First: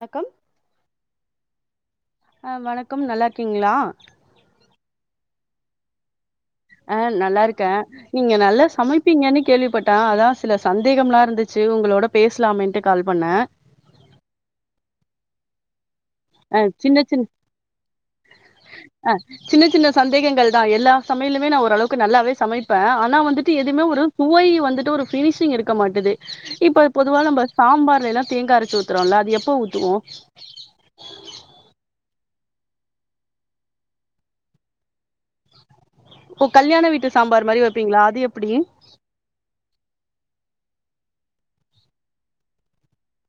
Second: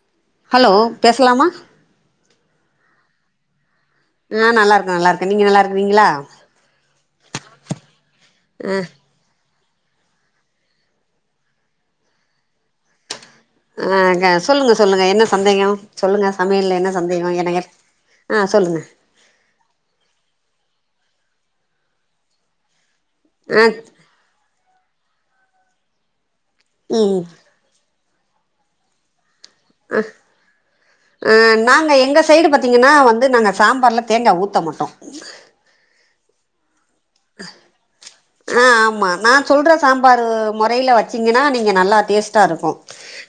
வணக்கம் ஹலோ பேசலாமா ஆ வணக்கம் நல்லா இருக்கீங்ளா நா நல்லார்க்க நல்லார்க்க நீங்க நல்லா இருக்கீறிங்ளா அ நல்லாருக்க நீங்க நல்ல ஆ சமைப் ப்பீங்கனு கேள்விப்பட்டா அதா சில சந்தேகம்லா இருந்துச்சு உங்களோட பேச்லாமென்ட்டு கால் பண்ண அ க சொல்லுங்க சொல்லுங்க என்ன சந்தேக சொல்லுங்க ஆ சமையல்ல என்ன சின்ன சந்தேகோ என்னய ஆ சொல்லுங்க அ சின்ன சின்ன சந்தேகங்கள் தா எல்லா சமையலுமே நா ஓரளவுக்கு நல்லாவே சமைப்ப அனா னா வந்துட்டு ஆ எதுமே ஒரு சுவை வந்துட்டு ஒரு பினிஷிங் இருக்க மாட்டுது இப்ப பொதுவா ம் நம்ப சாம்பார்லேலா தேங்கா அரச்சு ஊத்துறோல அது எப்போ ஊத்துவோ அ நாங்க எங்க சைடு பாத்தீங்கன்னா வந்து நாங்க சாம்பார்ல தேங்கா ஊத்த மாட்டோ ஒ கல்யாண வீட்டு சாம்பார் மாரி வெப்பிங்ளா அது எப்டி ஆ ஆமா நா சொல்ற சாம்பாரு மொறைல வச்சீங்கனா நீங்க நல்லா டேஸ்ட்டா இருக்கு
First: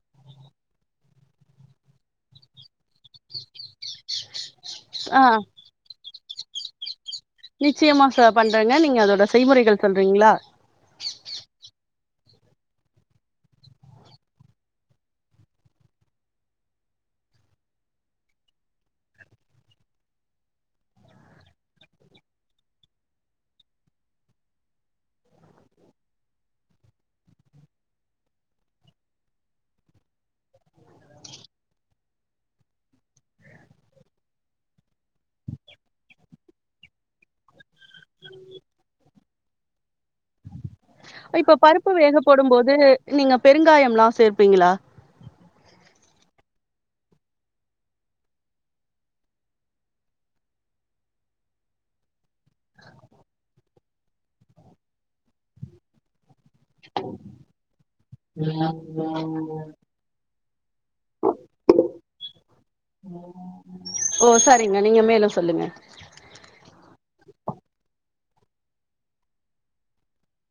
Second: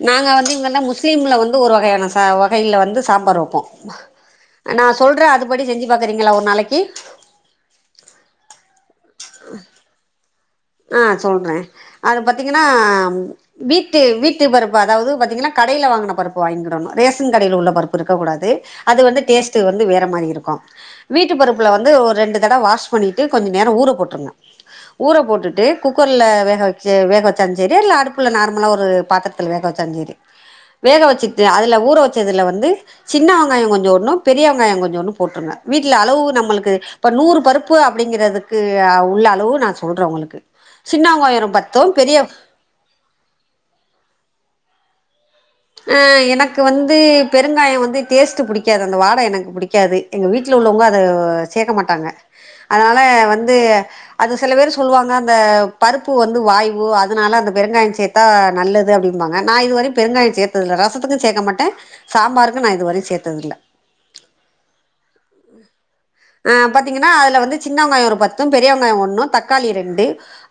நாங்க வந்து இங்கன்ன முஸ்லீம்ல வந்து ஒரு வகையான சா வகைல வந்து சாம்பார் வப்போ நா சொல்ற ஆ அது படி செஞ்சு பாக்குறீங்களா ஒரு நாளக்கி நிச்சயமா செ பண்றேங்க நீங்க அதோட செய்முறைகள் சொல்றீங்ளா ஆ சொல்ற அது பத்தீங்கன்னா வீட்டு வீட்டு பருப்பு அதாவது பாத்தீங்கன்னா கடைல வாங்குன பருப்பு வாங்கிக்கிடணு ரேஷன் கடைல உள்ள பருப்பு இருக்க கூடாது அது வந்து டேஸ்ட்டு வந்து வேற மாரி இருக்கு வீட்டு பருப்புல வந்து ஒரு ரெண்டு தடவ வாஷ் பண்ணிட்டு கொஞ்ச நேர ஊற போட்ருங்க ஊற போட்டுட் டு குக்கர்ல வேக வச்சு வேக வச்சாலு செரி இல்ல அடுப்புல நார்மலா ஒரு பாத்திரத்துல வேக வச்சாலு செரி வேக வச்சுட்டு அதுல ஊற வச்சதுல வந்து சின்ன வெங்காய கொஞ்ச உன்னு பெரிய வெங்காய கொஞ்சோன்டு போட்ருங்க வீட்ல அளவு நம்மளுக்கு இப்ப நூறு பருப்பு அப்டிங்கிறதுக்கு உள்ள அளவு நா சொல்ற உங்களுக்கு சின்ன இப்ப வெங்காயம் பருப்பு பத்தும் பெரிய வேகப்போடு போது நீங்க பெருங்காயம் லா சேப்பீங்ளா அ எனக்கு வந்து பெருங்காயோ வந்து டேஸ்ட்டு புடிக்காது அந்த வாட எனக்கு புடிக்காது எங்க வீட்ல உள்ளவங்க அத சேக்க மாட்டாங்க அதனால வந்து அது சில வேரு சொல்வாங்க அந்த பருப்பு வந்து வாய்வு அதனால அந்த பெருங்காய சேத் தா நல்லது அப்டிம்பாங்க நா இதுவரயு பெருங்காய சேத்ததில்ல ரசத்துக்கு சேக்க மாட்ட சாம்பாருக்கு நா இது வரயு சேத்ததில்ல ஓ சரிங்க நீங்க மேல சொல்லுங்க ஆ பாத்தீங்கன்னா அதுல வந்து சின்ன வெங்காயோ ஒரு பத்தும் பெரிய வெங்காயோ ஒண்ணு தக்காளி ரெண்டு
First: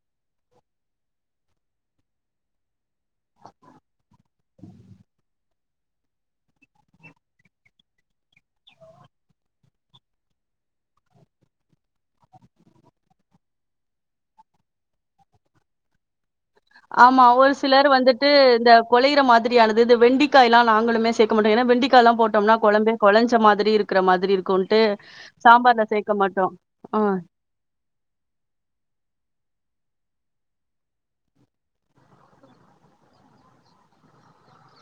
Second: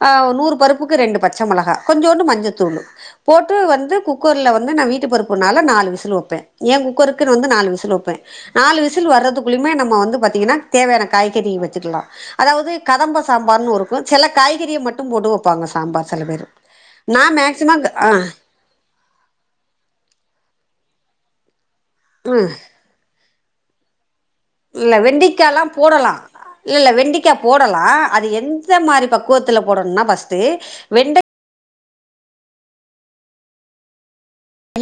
ஆ ஒ நூறு பருப்புக்கு ரெண்டு பச்ச மொளகா கொஞ்சோண்டு மஞ்சத்தூளு போட்டு வந்து குக்கர்ல வந்து நா வீட்டு பருப்புனால நாலு விசில் வப்பெ ஏ குக்கருக்குன் வந்து நாலு விசில் வப்பெ நாலு விசில் வர்றதுக்குள்ளயுமே நம்ம வந்து பாத்தீங்கன்னா தேவயான காய்கறி வச்சிக்குலா அதாவது கதம்ப சாம்பார்னு ஒருக்கு சில காய்கறிய மட்டு போட்டு வப்பாங்க சாம்பார் செல பேரு நா ஆமா ஒரு மேக்சிமம் சிலர் ஆ வந்துட்டு இந்த குழையிற மாதிரியானது இந்த வெண்டிக்காய்லா நாங்களுமே சேக்க மாட்டோ ஏனா வெண்டிக்காலா ம் போட்டோம்னா குழம்பே கொழஞ்ச மாதிரி இருக்கிற மாதிரி இருக்குன்ட்டு இல்ல வெண்டிக்காலா சாம்பார்ல போடலா சேக்க மாட்டோ இல்ல இல்ல ம் வெண்டிக்கா போடலா அது எந்த மாரி பக்குவத்துல போடணுனா பஸ்டு வெண்ட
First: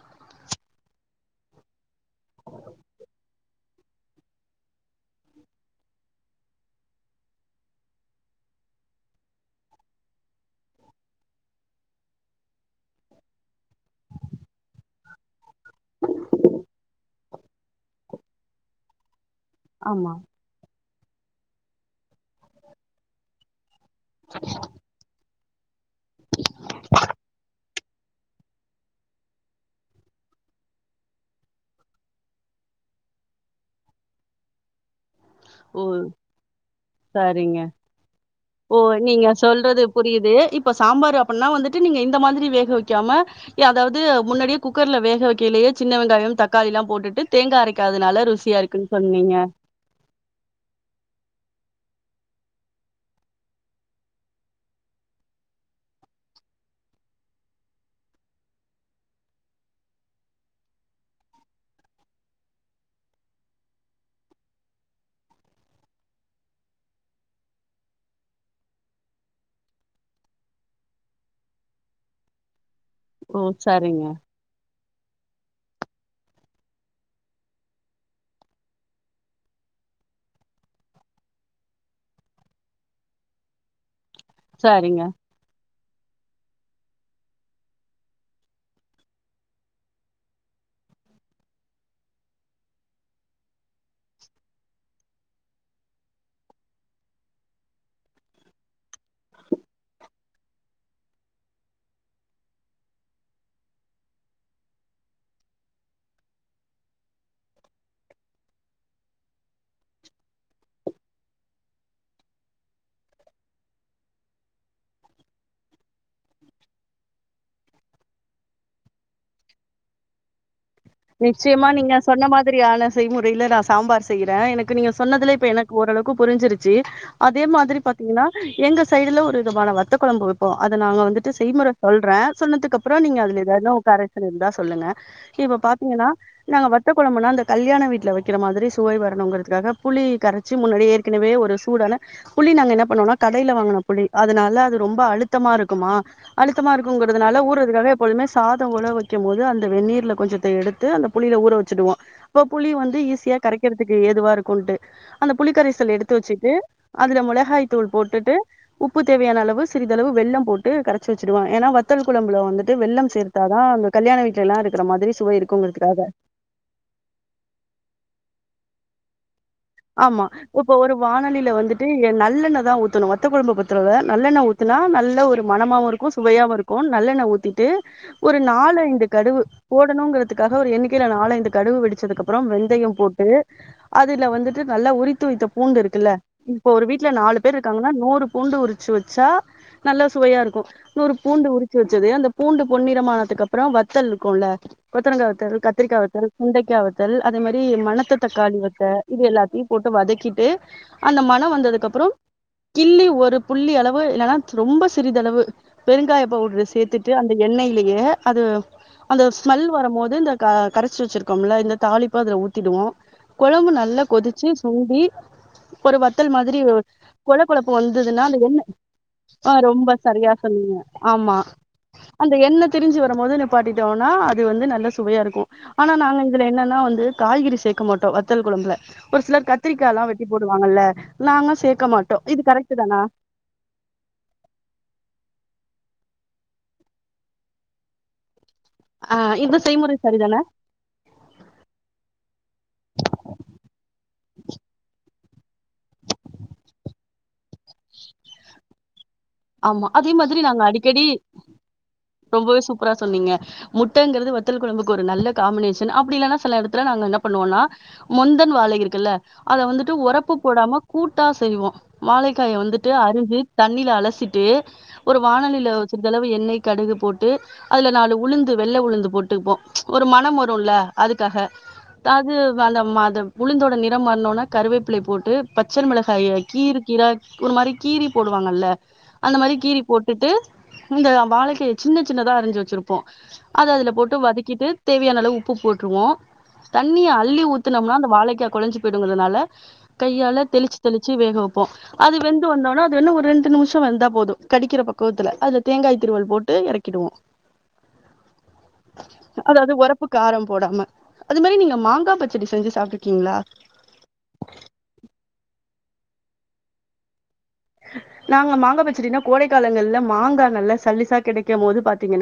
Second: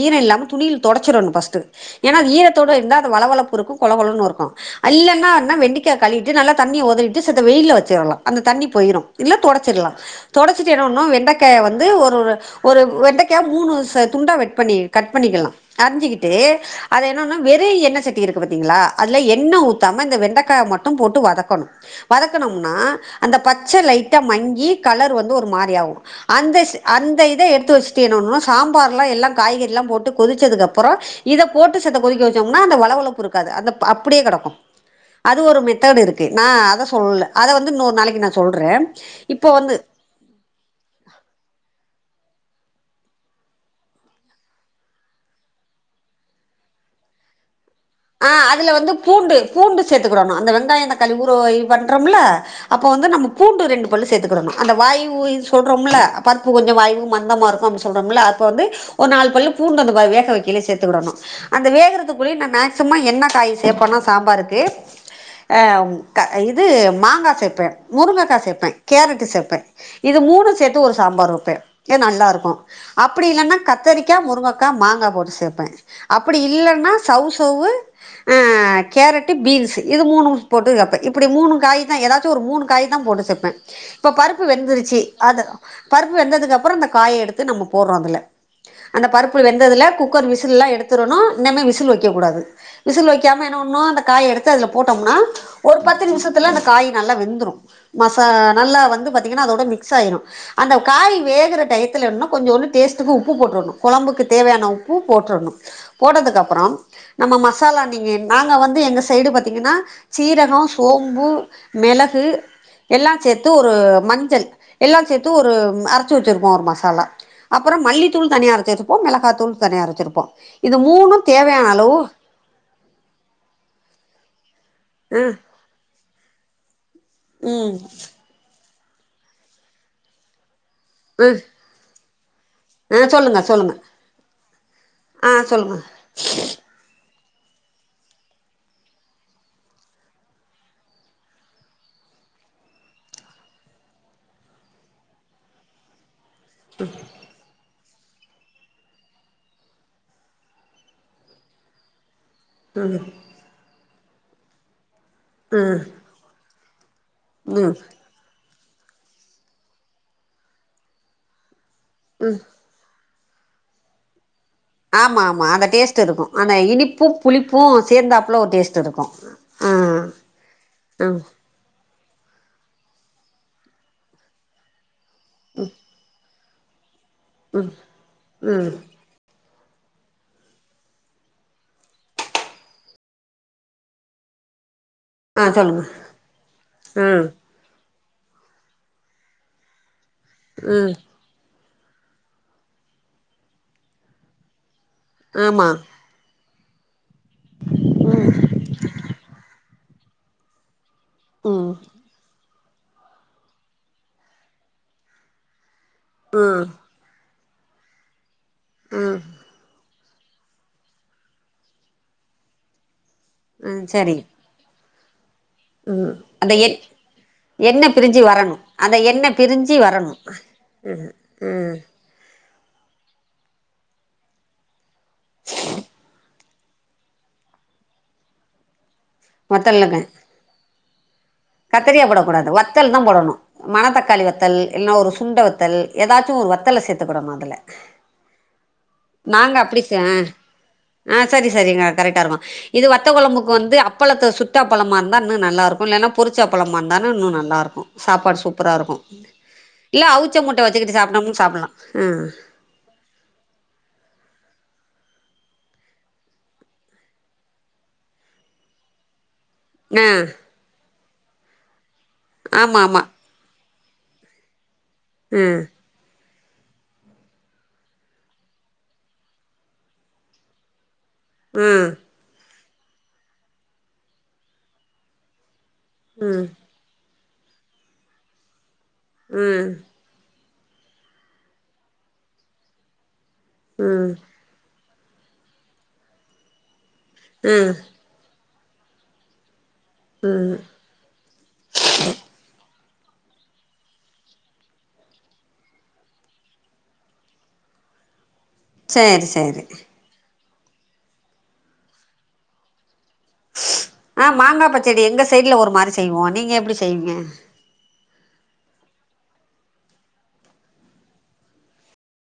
ஈர இல்லாம துணில் தொடச்சிரணு ஃபர்ஸ்ட்டு ஏன்னா அது ஈரத்தோடு இருந்தா அது வழவழப்பு இருக்கு கொழகொழன்னு இருக்கு அல்லன்னா இன்ன வெண்டிக்கா கழிட்டு நல்லா தண்ணி ஒதறிட்டு செத்த வெய்ல வச்சிறலா அந்த தண்ணி போய்ரு இல்ல தொடச்சிர்லா தொடச்சிட்டு என்ன பண்ணு வெண்டக்காய வந்து ஒரு ஒரு வெண்டைக்கா மூணு ச துண்டா வெட் பண்ணி கட் பண்ணிக்கலா அரிஞ்சிக்கிட்டு அத என்னன்ன வெறு எண்ணெ சட்டி இருக்கு பாத்தீங்ளா அதுல எண்ணெ ஊத்தாம ஆமா இந்த வெண்டக்கா மட்டும் போட்டு வதக்கணு வதக்குனம்னா அந்த பச்ச லைட்டா மங்கி கலர் வந்து ஒரு மாரி ஆவு அந்த செ அந்த இத எடுத்து வச் செய்னொனா சாம்பார்ல எல்லா காய்கறிலா போட்டு கொதிச்சதுக்கப்பறோ இத போட்டு செத்த கொதிக்க வச்சோம்னா அந்த வழவழப்பு இருக்காது அந்த அப்டியே கடக்கு அது ஒரு ஓ மெத்தடு இருக்கு நா அத சொல்ல அத சரிங்க வந்து இன்னொரு நாளைக்கு நா சொல்ற ஓ நீங்க இப்போ வந்து சொல்றது புரியுது இப்போ சாம்பார் அப்பன்னா வந்துட்டு நீங்க இந்த மாதிரி வேக வெக்காம ஏ அதாவ்து முன்னாடியே குக்கர்ல வேக வெக்கலேயே சின்ன வெங்காயோ தக்காளில்லா போட்டுட்டு தேங்கா அரைக்காதனால ருசியா இருக்குன் சொன்னீங்க சேத்துக்குடணு அந்த வெங்காயோ தக்காளி ஊறோ இது பண்றோம்ல அப்போ வந்து நம்ம பூண்டு ரெண்டு பல்லு சேத்துக்குடணு அந்த வாய்வு இது சொல்றோம்ல பருப்பு கொஞ்சோ வாய்வு மந்தமா இருக்கோம் அப் சொல்றோம்ல அப்போ வந்து ஒரு நால் பல்லு பூண்டு வந்து வேக வைக்கல சேத்துக்குடணு அந்த வேகறதுக்குள் இன்னா மேக்ஸ் சிமோ என்ன காய் சேப்பனா சாம்பாருக்கு ஆ இது மாங்கா சேப்பே முருங்கக்கா சேப்பே கேரட்டு சேப்பே இது மூணு சேத்து ஒரு சாம்பார் வெப்பே இத் நல்லாருக்கோ அப்படி ஓ இல்லன்னா சரிங்க கத்தரிக்கா முருங்கக்கா மாங்கா போட்டு சேப்ப அப்படி இல்லன்னா சவ் சவ்வு ஆ கேரட்டு பீன்ஸு இது மூணும் போட்டு வெப்ப இப்படி மூணு காய் தா எதாச்சு ஒரு மூணு காய்தா போட்டு சேப்ப இப்ப பருப்பு சரிங்க வெந்துருச்சு அத பருப்பு வெந்ததுக்கு அப்புறோ அந்த காய எடுத்து நம்ம போட்றோ அதுல அந்த பருப்பு வெந்ததுல குக்கர் விசில்லா எடுத்துறணு இன்ன மே விசில் வைக்க கூடாது விசில் வைக்காம என்ன பண்ணு அந்த காய எடுத்து அதுல போட்டோம்னா ஒரு பத்து நிமிஷத்துல அந்த காய் நல்லா வெந்துரு மசா நல்லா வந்து பாத்தீங்கன்னா அதோட மிக்ஸ் ஆயிரு அந்த காய் வேகற டயத்துல வேண்ணா கொஞ்சொண்டு டேஸ்டுக்கு உப்பு போட்டுர்ணு கொழம்புக்கு தேவையான உப்பு போட்டுர்ணு போட்டதுக்கப்புறோம் நம்ம மசாலா நீங்க நாங்க வந்து எங்க சைடு பாத்தீங்கன்னா சீரகோ சோம்பு மெளகு எல்லா சேத்து ஒரு மஞ்சள் எல்லா சேத்து ஒரு அரச்சு வச்சிருப்போ ஒரு மசாலா அப்புறோ மல்லித்தூள் தனியா அரச்சி வச்சிருப்போ மெளகா தூள் தனியா அரச்சிருப்போ இது மூணும் தேவையான நிச்சயமா நீங்க அளவு சொன்ன மாதிரியான செய்முறைய்ல நா சாம்பார் செய்ற எனக்கு நீங்க ஆ சொன்னதுல இப்ப எனக் ஓரளவுக்கு புரிஞ்சிருச்சு அதே ம் மாதிரி பாத்தீங்கன்னா எங்க சைடுல ஒரு விதமான வத்த கொழம்பு வெப் போ அத நாங்க வந்துட்டு ம் செய்முற சொல்ற சொன்னதுக் கப்புறோ ஆ நீங்க சொல்லுங்க அதுல எதாவ்துனா சொல்லுங்க கரெக்ஷன் இருந்தா சொல்லுங்க ஆ இப்போ சொல்லுங்க பாத்தீங்கன்னா நாங்க வத் வத்த கொழம்புன்னா அந்த கல்யாண வீட்ல வைக்கிற மாதிரி சுவை வரணுங்கிறதுக்காக புளி கரச்சி முன்னாடி ஏற்கனவே ஒரு சூடான புளி நாங்க என்ன பண்ணுவோனா கடையில வாங்கன புளி அதனால அது ரொம்ப அழுத்தமா இருக்குமா அழுத்தமா இருக்குங்கறதுனால ஊறதுக்காக எப்போழுமே சாதோ உழ வைக்கு போது அந்த வெந்நீர்ல கொஞ்சத்த எடு த்து அந்த புளியில ஊற வச்சுடுவோ அப்ப புளி வந்து ஈஸியா கரைக்கிறதுக்கு ஏதுவா இருக்கும்ட்டு அந்த ம் புளிக்கரைசல் எடுத்து வச்சுட்டு அதுல மொளகாய் ம் தூள் போட் டுட்டு உப்பு தேவையான அளவு சிறிதளவு வெள்ளம் போட்டு கரச்சி வச்சுடுவ ஏன்னா வத்தல் ம் குழம்புல வந்துட் டு வெள்ளம் சேத்தா தா அந்த கல்யாண வீட்லல்லா இருக் ஆமாமா அந்த டேஸ்ட்டு இருக்கோ ஆனா இனிப்பும் புளிப்பும் சேந்தாப்புல ஒரு டேஸ்ட்டு இருக்கோ ஆமா இப்ப ஒரு வானொலியில வந்து ட்டு இங்க நல்லெண்ணெ தா ஊத்தனு வத்த கொழம்ப பொறுத்தளவுல நல்லெண்ணெ ஊத்துனா நல்ல ஒரு மணமாவு இருக்கு சுவையாவு இருக் கு நல்லெண்ணெ ஊத்திட்டு ஒரு ம் நாலு ஐந்து கடுவு போடணுங்கிறத்துக்காக ஒரு எண்ணிக்கைல நாலைந்து கடுவு வெடிச்சதுக்கப்பற வெந்தய போட்டு அதுல வந்துட் ட்டு நல்லா உரித்து ஆ வைத்த பூண்டு சொல்லுங்க இருக்குல்ல இப்ப ஒரு வீட்ல ம் நாலு பேரு இருக்காங்கனா நூறு பூண்டு உரிச்சு வெச்சா நல்லா சுவையா இருக்கு ம் நூறுப் பூண்டு உரிச்சு வெச்சது அந்த பூண்டு பொன்னிறமானத்துக்கப்றோ வத்தல் இருக்குல்ல கொத்தவரங்கா வத்தல் ஆமா கத்திரிக்கா வத்தல் சுண்டைக்கா வத்தல் அதே மாரி மணத்ததக்காளி வத்த இது எல்லா த்தயு போட்டு வதக்கிட்டு அந்த மண ம் வந்ததுக்கப்பறோ கிள்ளி ஒரு புள்ளி அளவு இல்லனா ரொம்ப சிறிதளவு பெருங்காய பவுட்ரு சேத்துட் டு அந்த எண்ணெயிலயே அது அந்த ஸ்மெல் வரும் மோது இந்த க கரைச்சு வச்சிருக்கோம்ல இந்த தாளிப்ப அதுல ஊத்திடுவோ கொழம்பு ம் நல்லா சரி கொதிச்சு சுண்டி ஒரு ம் வத்தல் அந்த மாதிரி ஒர் எ கொல கொலப்பு எண்ணெய் பிரிஞ்சு வந்ததுனா அந்த வரணும் எண்ணெ அந்த எண்ணெய் ஆ பிரிஞ்சு ரொம்ப வரணும் சரியா சொ சொன்னீங்க ஆமா ம் அந்த எண்ணெ திரிஞ்சு வரும்போது நிப்பாட்டிட்டோனா அது வந்து நல்ல சுவையா இருக்கு ஆனா நாங்க இதுல என்னன்னா வந்து காய்கறி சேக்க மாட்டோ வத்தல் கொழம்புல ஒரு சிலர் வத்தலுங்க கத்திரிக்காலா வெட்டி போடுவாங்கல்ல நாங்க சேக்க கத்திரியா மாட்டோ இது போடக்கூடாது கரெக்ட்டு வத்தல் தானா தான் போடணும் மணத்தக்காளி வத்தல் இல்லனா ஒரு சுண்ட வத்தல் எதாச்சு ஒரு வத்தல சேத்துக்கிடணு அதுல ஆ இந்த செய்முறை செ சாரி தானா ஆ சரி சரிங்க கரெக்டா இருக்கு இது வத்த கொழம்புக்கு வந்து அப்பளத்த சுட்ட அப்பளமா இருந்தா இன்னு நல்லா இருக்கு இல்லனா பொரிச்ச அப்பளமா இருந்தாலு இன்னு நல்லாருக்கு சாப்பாடு சூப்பரா இருக்கு ஆமா இல்ல அதே அவுச்ச மாதிரி நாங்க முட்ட வச்சுக்கிட்டு சாப்பிடனுன் சாப்பிட்லா ம் ப்பரா சொன்னீங்க முட்டங்கிறது வத்தல் கொழம்புக்கு ஒரு நல்ல காம்பினேஷன் அப்டி இல்லனா சில எடத்துல நாங்க என்ன பண்ணுவோனா மொந்தன் வாழை இருக்குல்ல அத வந்துட்டு ஆ ஒரப்பு போடாம கூட்டா செய்வோ வாழைக்காய ஆமாம் வந்துட்டு ஆமாம் அருகி தண்ணில அலசிட்டு ஒரு ம் வாணலில சிறிதளவு எண்ணெய் கடுகு போட்டு அதுல நாலு உளுந்து வெள்ள உளுந்து போட்டுப்போ ஒரு மணம் வருல்ல அதுக்காக ம் அது அந்த மத உளுந்தோட நிறம் மாற்னோனா கருவேப்பிலை போட்டு பச்சரு மிளகாய ம் கீரு கீரா ஒரு மாரி கீறி போடுவாங்கல்ல அந்த மாரி கீறக ம் போட் டுட்டு இந்த வாழைக்காய சின்ன சின்னதா அரிஞ்சு வெச்சிருப்போ அத அதுல போட்டு வதக் கிட்டு தேவையான அளவு உப்பு போட்ருவோ தண்ணிய அள்ளி ம் ம் ஊத்துனம்னா அந்த வாழைக்கா கொலஞ்சு போயிடுங்கிறதுனால கையால ம் தெளிச்சு தெளிச்சு வேக வெப்போ அது வெந்து வந்தோனா அதென்ன ஒரு ரெண்டு நிம்ஷம் வெந்தாப் போது கடிக்கிற பக்குவத்துல அதுல தேங்காய் திருவல் போட்டு எறக்கிடுவோ சேரி சேரி அதாவ்து ஒரப் பு காரம் போடாம அது மாரி நீங்க மாங்கா பச்சடி செஞ்சு சாப்ட்ருக்கீங்ளா ஆ மாங்கா பச்சடி எங்க சைட்ல ஒரு மாரி செய்வோ நீங்க எப்டி செய்வீங்க நாங்க மாங்கா பச்சடினா கோடை காலங்கள்ல மாங்கா நல்லா சல்லிசா கெடைக்கம் போது பாத்தீங்கனா